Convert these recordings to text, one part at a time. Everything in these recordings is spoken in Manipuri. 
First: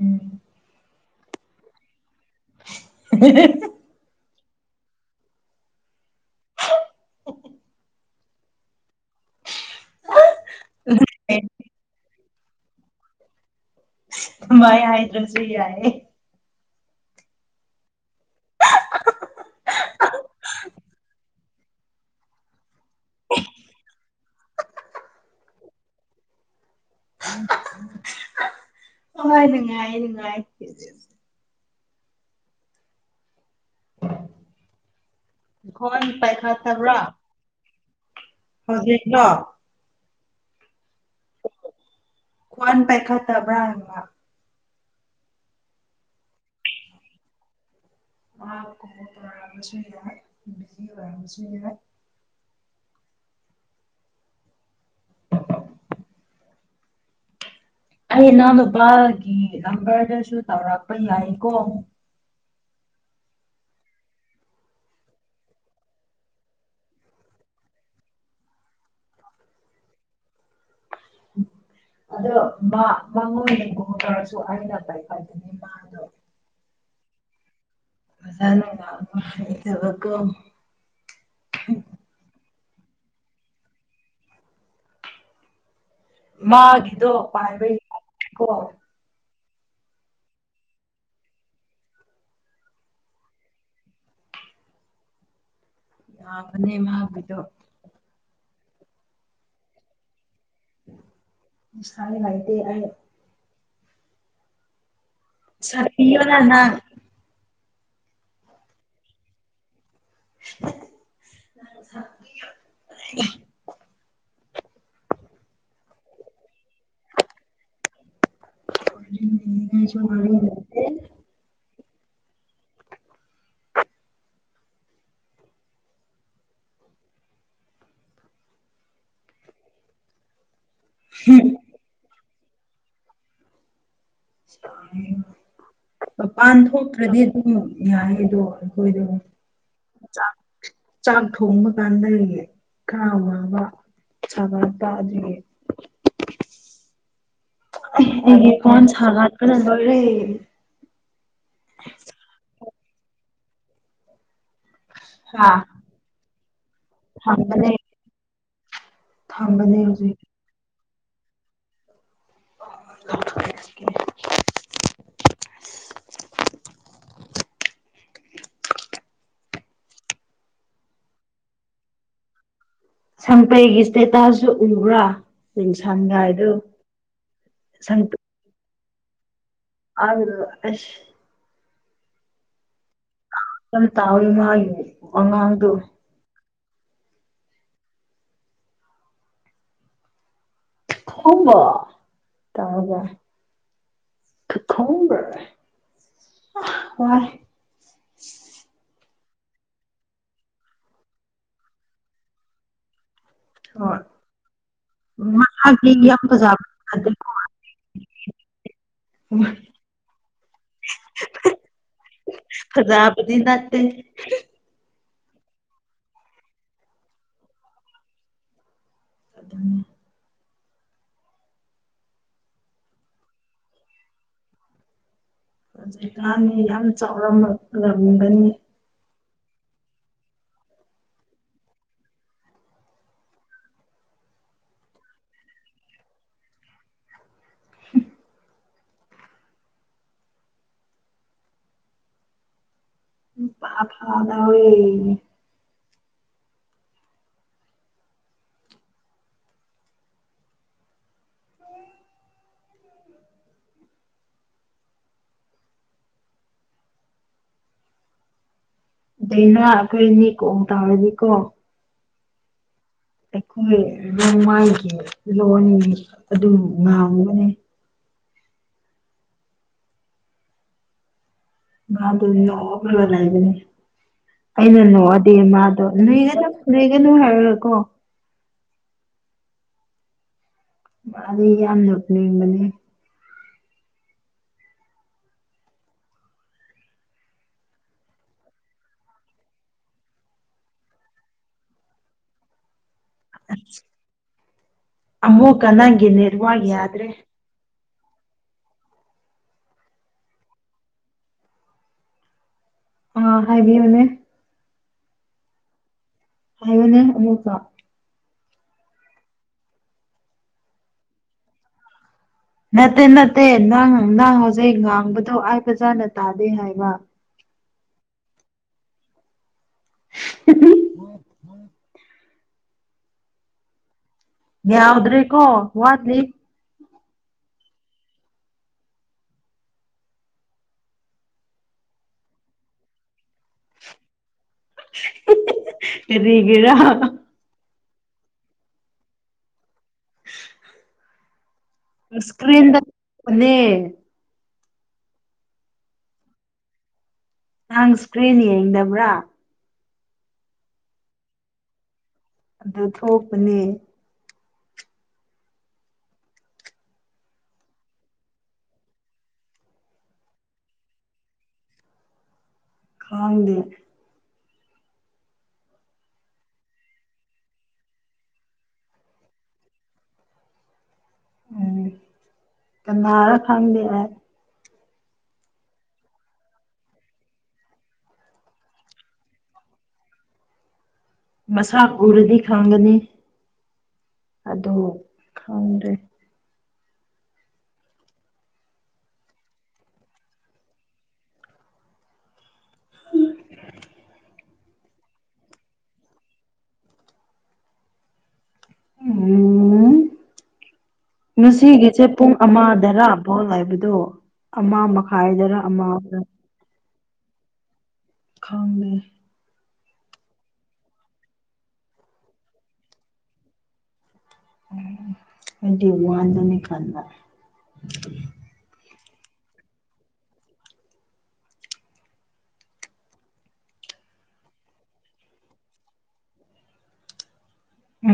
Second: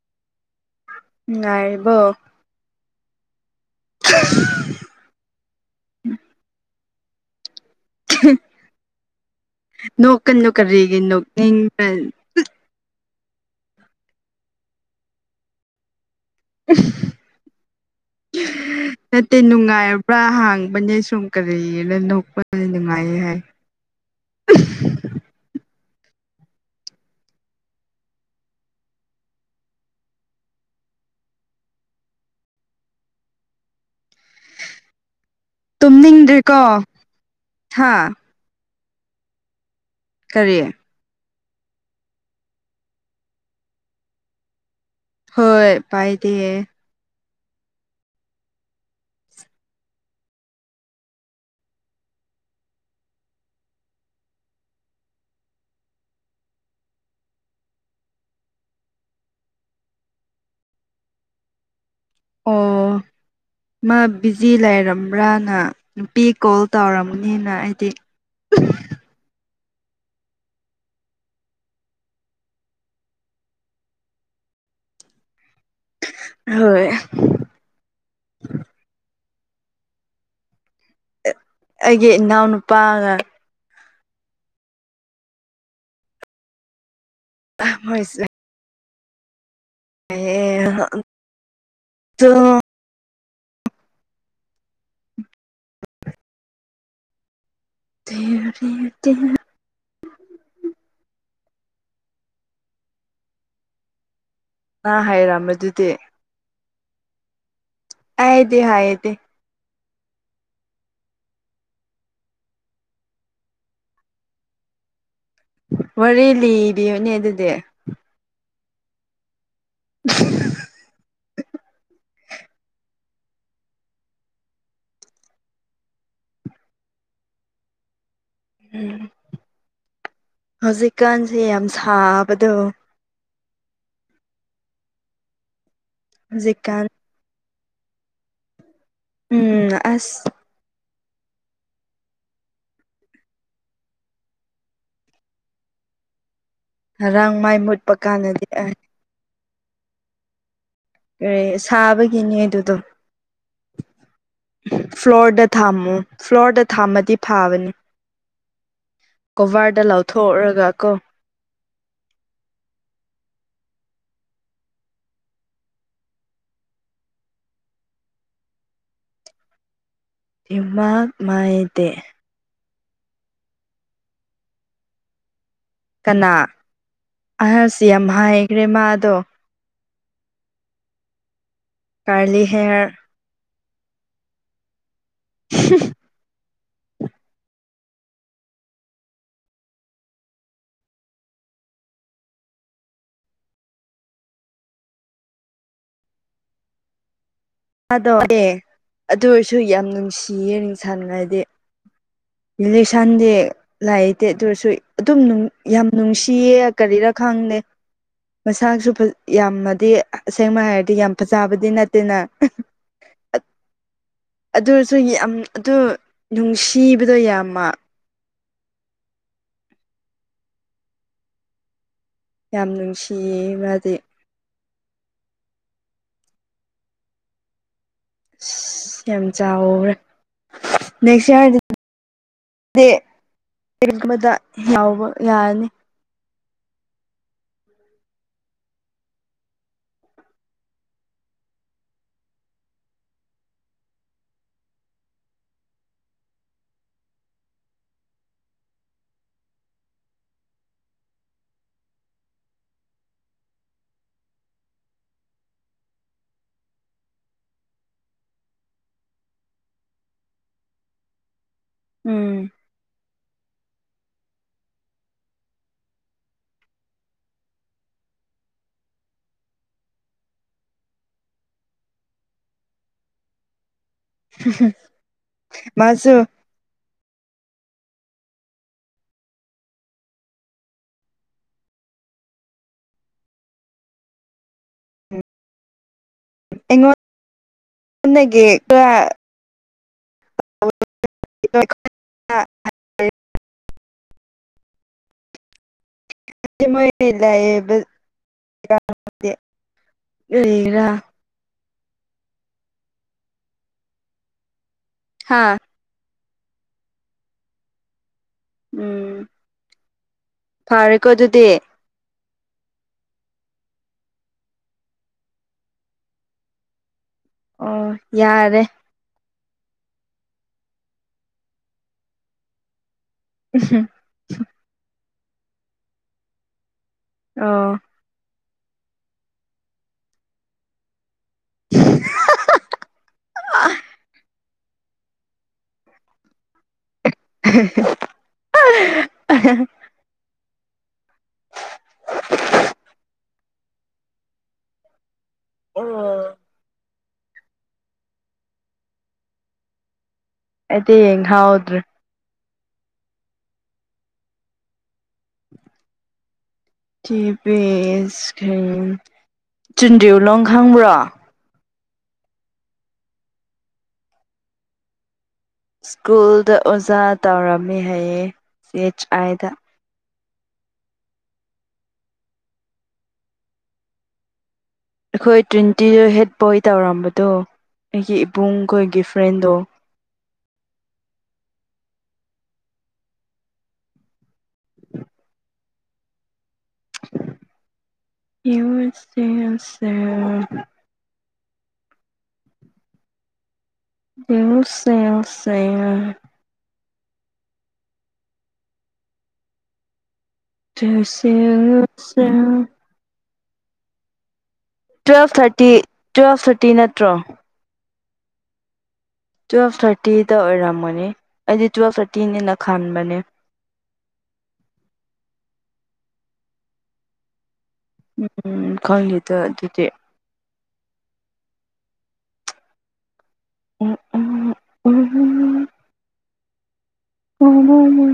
ꯎꯝ ꯅꯨꯡꯉꯥꯏꯔꯤꯕꯣ [unintelligible] ꯅꯣꯛꯀꯅꯨ ꯀꯔꯤꯒꯤ ꯅꯣꯛꯅꯤꯡꯕ꯭ꯔ [unintelligible] ꯊꯨꯃꯥꯏ ꯍꯥꯏꯗ꯭ꯔꯁꯨ ꯌꯥꯏꯌꯦ [unintelligible] ꯅꯠꯇꯦ ꯅꯨꯡꯉꯥꯏꯔꯕ꯭ꯔꯥ ꯍꯥꯡꯕꯅꯦ ꯁꯨꯝ ꯀ꯭ꯔꯤꯅ ꯅꯣꯛꯄ ꯅꯨꯡꯉꯥꯏꯌꯦ ꯍꯥꯏ [unintelligible] ꯍꯣꯏ ꯅꯨꯡꯉꯥꯏꯌꯦ ꯅꯨꯡꯉꯥꯏꯌꯦ ꯐꯤꯖꯤꯛꯁ ꯈꯣꯟ ꯇꯨꯝꯅꯤꯡꯗ꯭ꯔꯤꯀꯣ ꯄꯥꯏꯈꯠꯇꯕ꯭ꯔꯥ ꯍꯥ ꯍꯧꯖꯤꯛꯂꯣ ꯀꯔꯤ ꯈ꯭ꯋꯥꯟ ꯄꯥꯏꯈꯠꯇꯕ꯭ꯔꯥ ꯍꯪꯕ ꯍꯣꯏ ꯄꯥꯏꯗꯤꯌꯦ ꯃꯥ ꯈꯨꯃꯨꯛ ꯇꯣꯔꯝꯕꯁꯨ ꯌꯥꯏ ꯕꯤꯖꯤ ꯑꯣꯏꯔꯝꯕꯁꯨ ꯌꯥꯏ [inaudible] ꯑꯩ ꯏꯅꯥꯎꯅꯨꯄꯥꯒꯤ ꯅꯝꯕꯔꯗꯁꯨ ꯇꯧꯔꯛꯄ ꯌꯥꯏꯀꯣ ꯑꯣ ꯃꯥ ꯕꯤꯖꯤ ꯂꯩꯔꯝꯕ꯭ꯔꯥꯅ ꯅꯨꯡꯇꯤ ꯀꯣꯜ ꯇꯧꯔꯝꯒꯅꯤꯅ ꯑꯩꯗꯤ [unintelligible] ꯑꯗꯣ ꯃꯥ ꯃꯉꯣꯟ ꯗꯩꯕꯨ ꯃꯨꯛ ꯇꯧꯔꯁꯨ ꯑꯩꯅ ꯄꯥꯏꯈꯠꯀꯅꯤ ꯃꯥꯗꯣ ꯍꯣꯏ ꯃꯖꯥꯂꯨꯡꯗꯣ ꯑꯃ ꯍꯩꯇꯕꯀꯣ ꯑꯩꯒꯤ ꯏꯅꯥꯎ ꯅꯨꯄꯥꯒ ꯃꯥꯒꯤꯗꯣ ꯄꯥꯏꯕꯩ ꯀꯣ ꯑꯦ ꯑꯦ ꯑ ꯗꯣ ꯌꯥꯕꯅꯦ ꯃꯥꯒꯤꯗꯣ [unintelligible] ꯁꯥꯗꯤ ꯂꯩꯇꯦ ꯑꯩ ꯃꯥ ꯍꯩꯔꯝꯕꯗꯨꯗꯤ ꯁꯥꯕꯤꯌꯣ ꯔꯅ ꯑꯥꯩꯗꯤ ꯍꯥꯏꯗꯦ [unintelligible] ꯋꯥꯔꯤ ꯂꯤꯕꯤꯌꯨꯅꯦ ꯑꯗꯨꯗꯤ ꯑꯩꯁꯨ ꯋꯥꯔꯤ ꯂꯩꯇꯦ ꯎꯝ ꯍꯧꯖꯤꯛꯀꯥꯟꯁꯦ ꯌꯥꯝ ꯁꯥꯕꯗꯣ [unintelligible] ꯃꯄꯥꯟ ꯍꯧꯖꯤꯛꯀꯥꯟ ꯊꯣꯛꯇ꯭ꯔꯗꯤ ꯑꯗꯨꯝ ꯌꯥꯏꯕꯗꯣ ꯎꯝ [unintelligible] ꯑꯁ ꯆꯥꯛ ꯊꯣꯡꯕ ꯀꯥꯟꯗ ꯂꯩꯌꯦ ꯀꯥ ꯋꯥꯕ ꯁꯥꯒꯟꯕ ꯑꯗꯨꯒꯤ [inaudible] ꯃꯥꯏ ꯃꯨꯠꯄ ꯑ ꯀꯥꯟꯗꯗꯤ ꯑꯩꯒꯤ ꯐꯣꯟ ꯁꯥꯒꯠꯄꯅ ꯂꯣꯢꯔꯦ ꯑꯦ ꯁꯥꯕꯒꯤꯅꯦ ꯑꯗꯨꯗꯣ ꯐ꯭ꯂꯣꯔꯗ ꯍꯥ ꯊꯥꯝꯃꯨ ꯐ꯭ꯂꯣꯔꯗ ꯊꯥꯝꯃꯗꯤ ꯊꯝꯕꯅꯦ ꯐꯥꯕꯅꯤ ꯊꯝꯕꯅꯦ ꯀꯚꯔꯗꯣ ꯍꯧꯖꯤꯛ ꯂꯧꯊꯣꯛꯔꯒꯀꯣ [inaudible] [inaudible] ꯄꯤꯃꯥꯛ ꯃꯥꯏꯗꯦ ꯁꯪꯄꯩꯒꯤ ꯁ꯭ꯇꯦꯇꯥꯁꯁꯨ ꯎꯕ꯭ꯔꯥ ꯀꯅꯥ ꯁꯟꯒꯥꯏꯗꯨ ꯑꯁ ꯌꯥꯝ ꯍꯥꯏꯒ꯭ꯔꯦ ꯃꯥꯗꯣ ꯑꯗꯨꯗꯣ ꯑꯁ ꯀꯥꯥꯔꯂꯤ ꯍꯦꯌꯔ ꯌꯥꯝ ꯇꯧꯋꯦ ꯃꯥꯢ ꯋꯥꯉꯥꯡꯗꯨ ꯈꯪꯕ [unintelligible] [unintelligible] ꯑ ꯋꯥꯔꯦ [unintelligible] ꯑꯗꯨ ꯑꯣꯏꯔꯁꯨ ꯌꯥꯝ ꯅꯨꯡꯁꯤꯌꯦ ꯅꯨꯡꯁꯥꯅꯉꯥꯏꯗꯤ ꯂꯤꯁꯟꯗꯤ ꯍꯣꯏ ꯂꯥꯏꯇꯦ ꯑꯗꯨꯑꯣꯏꯁꯨ ꯑꯗꯨꯝ ꯌꯥꯝ ꯃꯥꯒꯤ ꯅꯨꯡꯁꯤꯌꯦ ꯐꯖꯕ ꯀꯔꯤꯔꯥ ꯅꯠꯇꯦ ꯈꯪꯗꯦ ꯃꯁꯥꯁꯨ ꯐꯖ ꯌꯥꯝꯅꯗꯤ ꯑꯁꯦꯡꯕ ꯍꯥꯏꯔꯗꯤ ꯌꯥꯝ ꯐꯖꯕꯗꯤ ꯅꯠꯇꯦꯅ ꯐꯖꯥꯕꯗꯤ ꯅꯠꯇꯦ [unintelligible] ꯑꯗꯨ ꯑꯣꯏꯔꯁꯨ ꯌꯥꯝ ꯑꯗꯨ ꯅꯨꯡꯁꯤꯕꯗꯣ ꯌꯥꯝꯃ ꯑꯗꯨꯅꯦ ꯌꯥꯝ ꯅꯨꯡꯁꯤꯌꯦ ꯃꯥꯗꯤ ꯍꯧꯖꯤꯛꯀꯥꯟꯅꯤ ꯌꯥꯝ ꯆꯥꯎꯔꯝꯂꯝꯒꯅꯤ ꯑꯁ ꯌꯥꯝ ꯆꯥꯎꯔꯦ ꯅꯦꯛꯁ ꯏꯌꯔ ꯗꯤ [unintelligible] ꯑꯃꯗ ꯌꯥꯎꯕ ꯌꯥꯔꯅꯤ [unintelligible] ꯅꯨꯄꯥ ꯑꯐꯕ ꯂꯩꯌꯦꯌꯦ ꯗꯩꯅ ꯑꯩꯈꯣꯏꯅꯤ ꯀꯣꯝ ꯇꯥꯕꯗꯤꯀꯣ ꯎꯝ ꯑꯩꯈꯣꯏ ꯔꯣꯡꯃꯥꯏꯒꯤ ꯂꯣꯟ ꯑꯗꯨꯝ ꯉꯥꯡꯕꯅꯦ ꯃꯥꯗꯣ ꯅꯣꯛꯂꯒ ꯂꯩꯕꯅꯦ ꯑꯩꯅ ꯅꯣꯛꯑꯗꯤ ꯃꯥꯗꯣ ꯃꯥꯁꯨ ꯂꯨꯢꯒꯅꯨ ꯂꯨꯢꯒꯅꯨ ꯍꯥꯢ ꯀꯣ ꯃꯥꯗꯤ ꯌꯥꯝ ꯅꯣꯛꯅꯤꯡꯕꯅꯤ ꯑꯩꯉꯣꯟ ꯗꯒꯤ ꯀ [unintelligible] ꯑꯃꯨꯛꯀ ꯅꯪ ꯗꯨ ꯃꯣꯢ ꯂꯩꯕ [unintelligible] ꯀꯔꯤꯔ ꯑ ꯍꯥꯏꯕꯤꯌꯨꯅꯦ ꯍꯥꯥ ꯍꯥꯏꯌꯨꯅꯦ ꯑꯃꯨꯛꯀ ꯎꯝ ꯐꯥꯔꯦꯀꯣ ꯑꯗꯨꯗꯤ ꯅꯠꯇꯦ ꯅꯠꯇꯦ ꯅꯪ ꯅꯪ ꯍꯧꯖꯤꯛ ꯉꯥꯡꯕꯗꯣ ꯑꯩ ꯐꯖꯟꯅ ꯇꯥꯗꯦ ꯍꯥꯏꯕ ꯑꯣ ꯌꯥꯔꯦ [unintelligible] [unintelligible] ꯌꯥꯎꯗ꯭ꯔꯦ ꯀꯣ ꯋꯥꯠꯂꯤ ꯑꯣ [unintelligible] [unintelligible] ꯀꯔꯤꯒꯤꯔꯥ [unintelligible] [inaudible] ꯏꯁꯀ꯭ꯔꯤꯟꯗ ꯄꯅꯦ ꯑꯣ ꯅꯪ ꯁ꯭ꯀ꯭ꯔꯤꯟ ꯌꯦꯡꯗꯕ꯭ꯔꯥ ꯑꯩꯗꯤ ꯌꯦꯡꯍꯥꯎꯗ꯭ꯔꯦ ꯑꯗꯨ ꯊꯣꯛꯄꯅꯦ ꯇꯤꯕꯤꯁ ꯁ꯭ꯀ꯭ꯔꯤꯟ ꯇ꯭ꯌꯨꯟꯗꯤꯎꯂꯣꯡ ꯈꯪꯕ꯭ꯔꯣ ꯈꯪꯗꯦ ꯁ꯭ꯀꯨꯜꯗ ꯑꯣꯖꯥ ꯇꯧꯔꯝꯃꯦ ꯍꯥꯏꯌꯦ ꯁꯤ ꯑꯩꯆ ꯑꯥꯏꯗ ꯎꯝ ꯀꯥꯅꯔ ꯈꯪꯗꯦ ꯑꯥꯏ ꯑꯈꯣꯏ ꯇ꯭ꯋꯦꯟꯇꯤꯗ ꯍꯦꯠ ꯕꯣꯏ ꯇꯧꯔꯝꯕꯗꯣ ꯑꯩꯒꯤ ꯏꯕꯨꯡꯈꯣꯏꯒꯤ ꯐ꯭ꯔꯦꯟꯗꯣ ꯃꯁꯥꯛ ꯎꯔꯗꯤ ꯈꯪꯒꯅꯤ ꯑꯗꯣ ꯈꯪꯗ꯭ꯔꯦ ꯌꯨ ꯑꯦꯁ ꯑꯦ ꯁꯦ [unintelligible] ꯎꯝ ꯉꯁꯤꯒꯤꯁꯦ ꯇꯨꯋꯦꯜꯐ ꯄꯨꯡ ꯑꯃꯥꯗꯔꯥ ꯕꯣꯜ ꯂꯩꯕꯗꯣ ꯑꯃ ꯇꯨꯋꯦꯜꯐ ꯃꯈꯥꯏꯗꯔ ꯊꯔꯇꯤ ꯑꯃꯗ ꯇꯨꯋꯦꯜꯐ ꯊꯔꯇꯤ ꯅꯠꯇ꯭ꯔꯣ ꯈꯪꯗꯦ ꯇꯨꯋꯦꯜꯐ ꯊꯔꯇꯤꯗ ꯑꯣꯏꯔꯝꯒꯅꯤ ꯑꯩꯗꯤ ꯇꯨꯋꯦꯜꯐ ꯊꯔꯇꯤꯅꯦꯦꯅ ꯈꯟꯕꯅꯦ ꯑꯩꯗꯤ ꯋꯥꯟꯗꯅꯤ ꯈꯟꯕ ꯎꯝ ꯈꯪꯗꯦꯗ ꯑꯗꯨꯗꯤ [unintelligible]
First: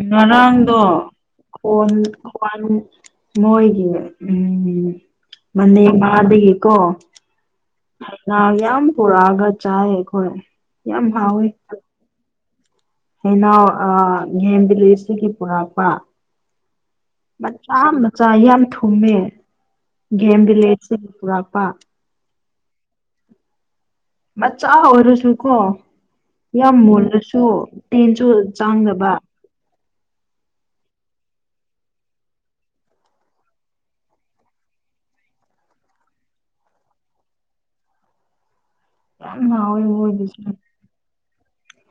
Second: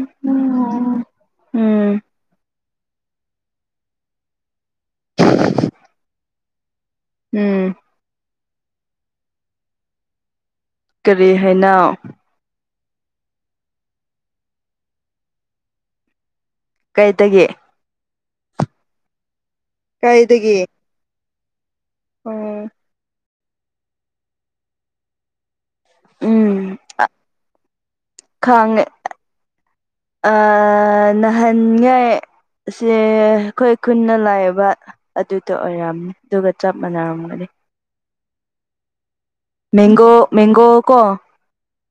ꯉꯔꯥꯡꯗ ꯐꯣꯟ ꯊꯨꯒꯥꯏ ꯃꯣꯏꯒꯤ ꯎꯝ ꯃꯅꯦ ꯅꯥꯕꯒꯤ ꯀꯣ ꯎꯝ ꯂ ꯌꯥꯝ ꯄꯨꯔꯛꯑꯒ ꯆꯥꯏ ꯑꯩꯈꯣꯏ ꯌꯥꯝ ꯀꯔꯤ ꯍꯥꯎꯋꯤ ꯍꯥꯏꯅꯣ ꯍꯦꯅꯥꯎ ꯑꯥ ꯒꯦꯝ ꯚꯤꯂꯦꯖꯇꯒꯤ ꯄꯨꯔꯛꯄ ꯀꯩꯗꯒꯤ ꯃꯆꯥ ꯃꯆꯥ ꯌꯥꯝ ꯊꯨꯝꯃꯦ ꯀꯥꯏꯗꯒꯤ ꯒꯦꯝꯚꯤꯂꯦꯖꯇꯒꯤ ꯄꯨꯔꯛꯄ ꯑꯣ ꯃꯆꯥ ꯑꯣꯏꯔꯁꯨ ꯀꯣ ꯌꯥꯝ ꯎꯝ ꯃꯨꯜꯂꯁꯨ ꯇꯤꯟꯁꯨ ꯆꯥꯡꯗꯕ ꯑ ꯅꯍꯟꯅꯦ ꯁꯦ ꯑꯈꯣꯏ ꯈꯨꯟꯗ ꯂꯥꯛꯑꯦꯕ ꯑꯗꯨꯗ ꯑꯣꯏꯔꯝꯅꯤ ꯑꯗꯨꯒ ꯆꯞ ꯃꯥꯟꯅꯔꯝꯒꯅꯤ ꯌꯥꯝ ꯃꯦꯡꯒꯣ ꯃꯦꯡꯒꯣ ꯀꯣ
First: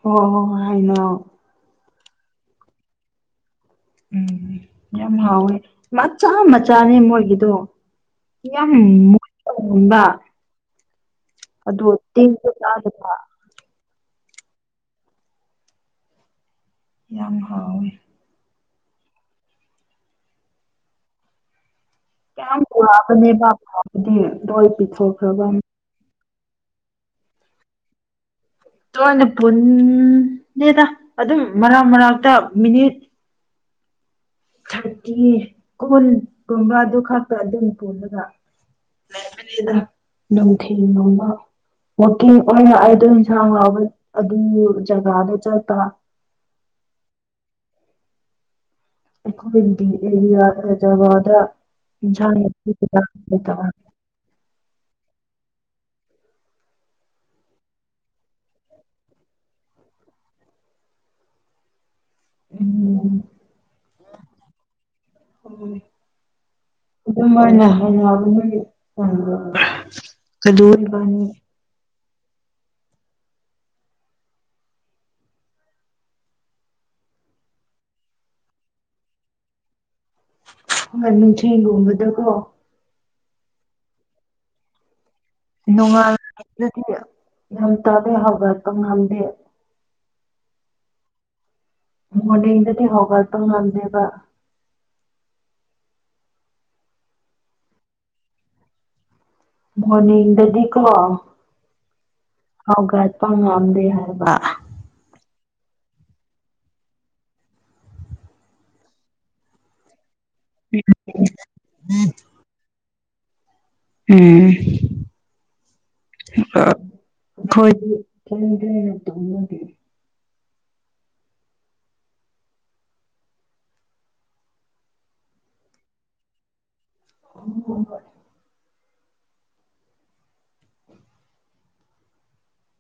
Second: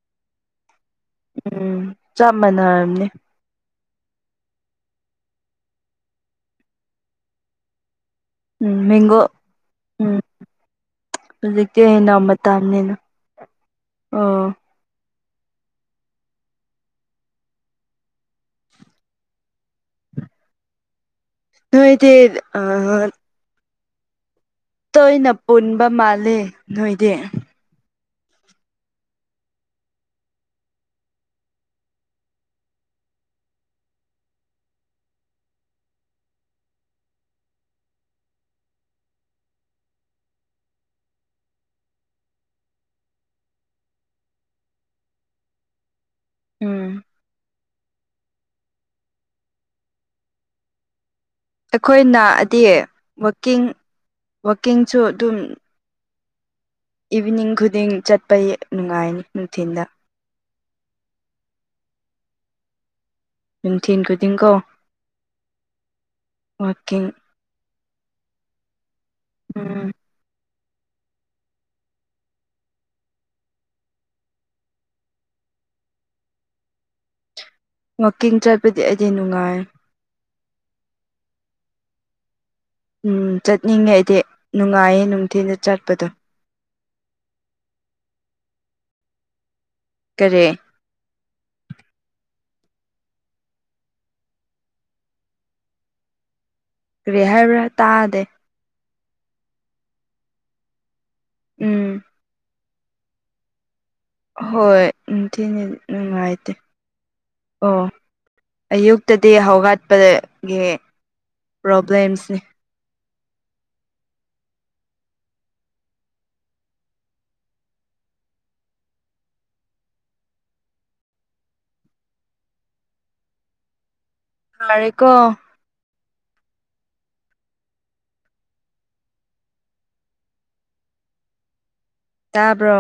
ꯍꯣ ꯍꯣ ꯍꯣꯏ ꯍꯥꯏꯅꯣ ꯎꯝ ꯆꯞ ꯃꯥꯟꯅꯔꯝꯅꯤ ꯎꯝ ꯌꯥꯝ ꯍꯥꯎꯋꯦ ꯃꯆꯥ ꯃꯆꯥꯅꯤ ꯃꯣꯏꯒꯤꯗꯣ ꯌꯥꯝ ꯎꯝ ꯃꯦꯡꯒꯣ ꯃꯨꯟꯕ ꯃꯨꯟꯕ ꯎꯝ ꯍꯧꯖꯤꯛꯇꯤ ꯑꯗꯣ ꯍꯩꯅꯧ ꯇꯤꯟꯖꯨ ꯆꯥꯗꯕ ꯑꯥ ꯌꯥꯝ ꯍꯥꯎꯋꯦ ꯅꯣꯏꯗꯤ ꯀ꯭ꯌꯥꯝ ꯑꯥ ꯋꯥꯕꯅꯦꯕ ꯐꯕꯗꯤ ꯂꯣꯏ ꯇꯣꯏꯅ ꯄꯤꯊꯣꯛꯈ꯭ꯔꯕ ꯄꯨꯟꯕ ꯃꯥꯜꯂꯦ ꯅꯣꯏꯗꯤ ꯇꯣꯏꯅ ꯄꯨꯟꯅꯗꯦꯗ ꯑꯗꯨꯝ ꯃꯔꯛ ꯃꯔꯛꯇ ꯃꯤꯅꯤꯠ ꯊꯔꯇꯤ ꯀꯨꯟꯄꯨꯝꯕ ꯑꯗꯨ ꯈꯛꯇ ꯑꯗꯨꯝ ꯄꯨꯜꯂꯒ ꯂꯩꯄꯅꯤꯗ ꯅꯨꯡꯊꯤꯟ ꯅꯣꯡꯃ ꯋꯥꯛꯀꯤꯡ ꯑꯣꯏꯅ ꯑꯩꯗꯣ ꯏꯟꯁꯥꯡ ꯂꯥꯎꯕ ꯑꯗꯨꯝ ꯖꯒꯥꯗ ꯆꯠꯄ ꯎꯝ ꯑꯩꯈꯣꯏꯒꯤꯗꯤ ꯑꯦꯔꯤꯌꯥꯗ ꯂꯩꯖꯔꯣꯏ ꯑꯩꯈꯣꯏ ꯅꯥꯑꯗꯤ ꯋꯥꯛꯀꯤꯡ ꯂꯩꯇꯕ ꯋꯥꯛꯀꯤꯡꯁꯨ ꯑꯗꯨꯝ ꯏꯚꯤꯅꯤꯡ ꯈꯨꯗꯤꯡ ꯆꯠꯄ ꯅꯨꯡꯉꯥꯏꯅꯤ ꯅꯨꯡꯊꯤꯟꯗ ꯅꯨꯡꯊꯤꯟ ꯈꯨꯗꯤꯡꯀꯣ ꯎꯝ ꯋꯥꯛꯀꯤꯡ ꯑꯗꯨ ꯃꯥꯏꯅ ꯊꯦꯡꯅꯕꯅꯤ ꯎꯝ [inaudible] ꯀꯗꯨ ꯏꯕꯥꯅꯤ ꯋꯥꯛꯀꯤꯡ ꯆꯠꯄꯗꯤ ꯑꯩꯗꯤ ꯅꯨꯡꯉꯥꯏ ꯑꯃ ꯅꯨꯡꯊꯤꯟꯒꯨꯝꯕꯗꯀꯣ ꯎꯝ ꯆꯠꯅꯤꯡꯉꯦ ꯑꯩꯗꯤ ꯅꯨꯡꯉꯥꯏꯌꯦ ꯅꯨꯡꯊꯤꯟꯗ ꯆꯠꯄꯗꯣ ꯅꯣꯡꯉꯥꯜꯂꯗꯤ ꯌꯥꯝ ꯒ꯭ꯌꯥꯟ ꯇꯗꯩ ꯍꯧꯕ ꯀꯪꯍꯜꯂꯤ ꯀꯔꯤ ꯃꯣꯔꯅꯤꯡꯗꯗꯤ ꯍꯧꯒꯠꯄ ꯉꯝꯗꯦꯕ ꯀꯔꯤ ꯍꯥꯏꯕ꯭ꯔꯥ ꯇꯥꯗꯦ ꯃꯣꯔꯅꯤꯡꯗꯩꯗꯤ ꯀꯣ ꯎꯝ ꯍꯧꯒꯠꯄ ꯉꯝꯗꯦ ꯍꯥꯏ ꯍꯣꯏ ꯅꯨꯡꯊꯤꯟꯅꯦ ꯅꯨꯡꯉꯥꯏꯇꯦ ꯑꯣ ꯑꯌꯨꯛꯇꯗꯤ ꯍꯧꯒꯠꯄꯗ ꯒꯤ ꯄ꯭ꯔꯣꯕ꯭ꯂꯦꯝꯁꯦ ꯎꯝ ꯑꯥ ꯑꯈꯣꯏꯗꯤ ꯀ꯭ꯔꯦꯡ ꯀ꯭ꯔꯦꯡ ꯌꯥꯝ ꯇꯧꯅꯗꯦ ꯐꯥꯔꯦꯀꯣ ꯍꯣ ꯍꯣ ꯍꯣꯏ ꯇꯥꯕ꯭ꯔꯣ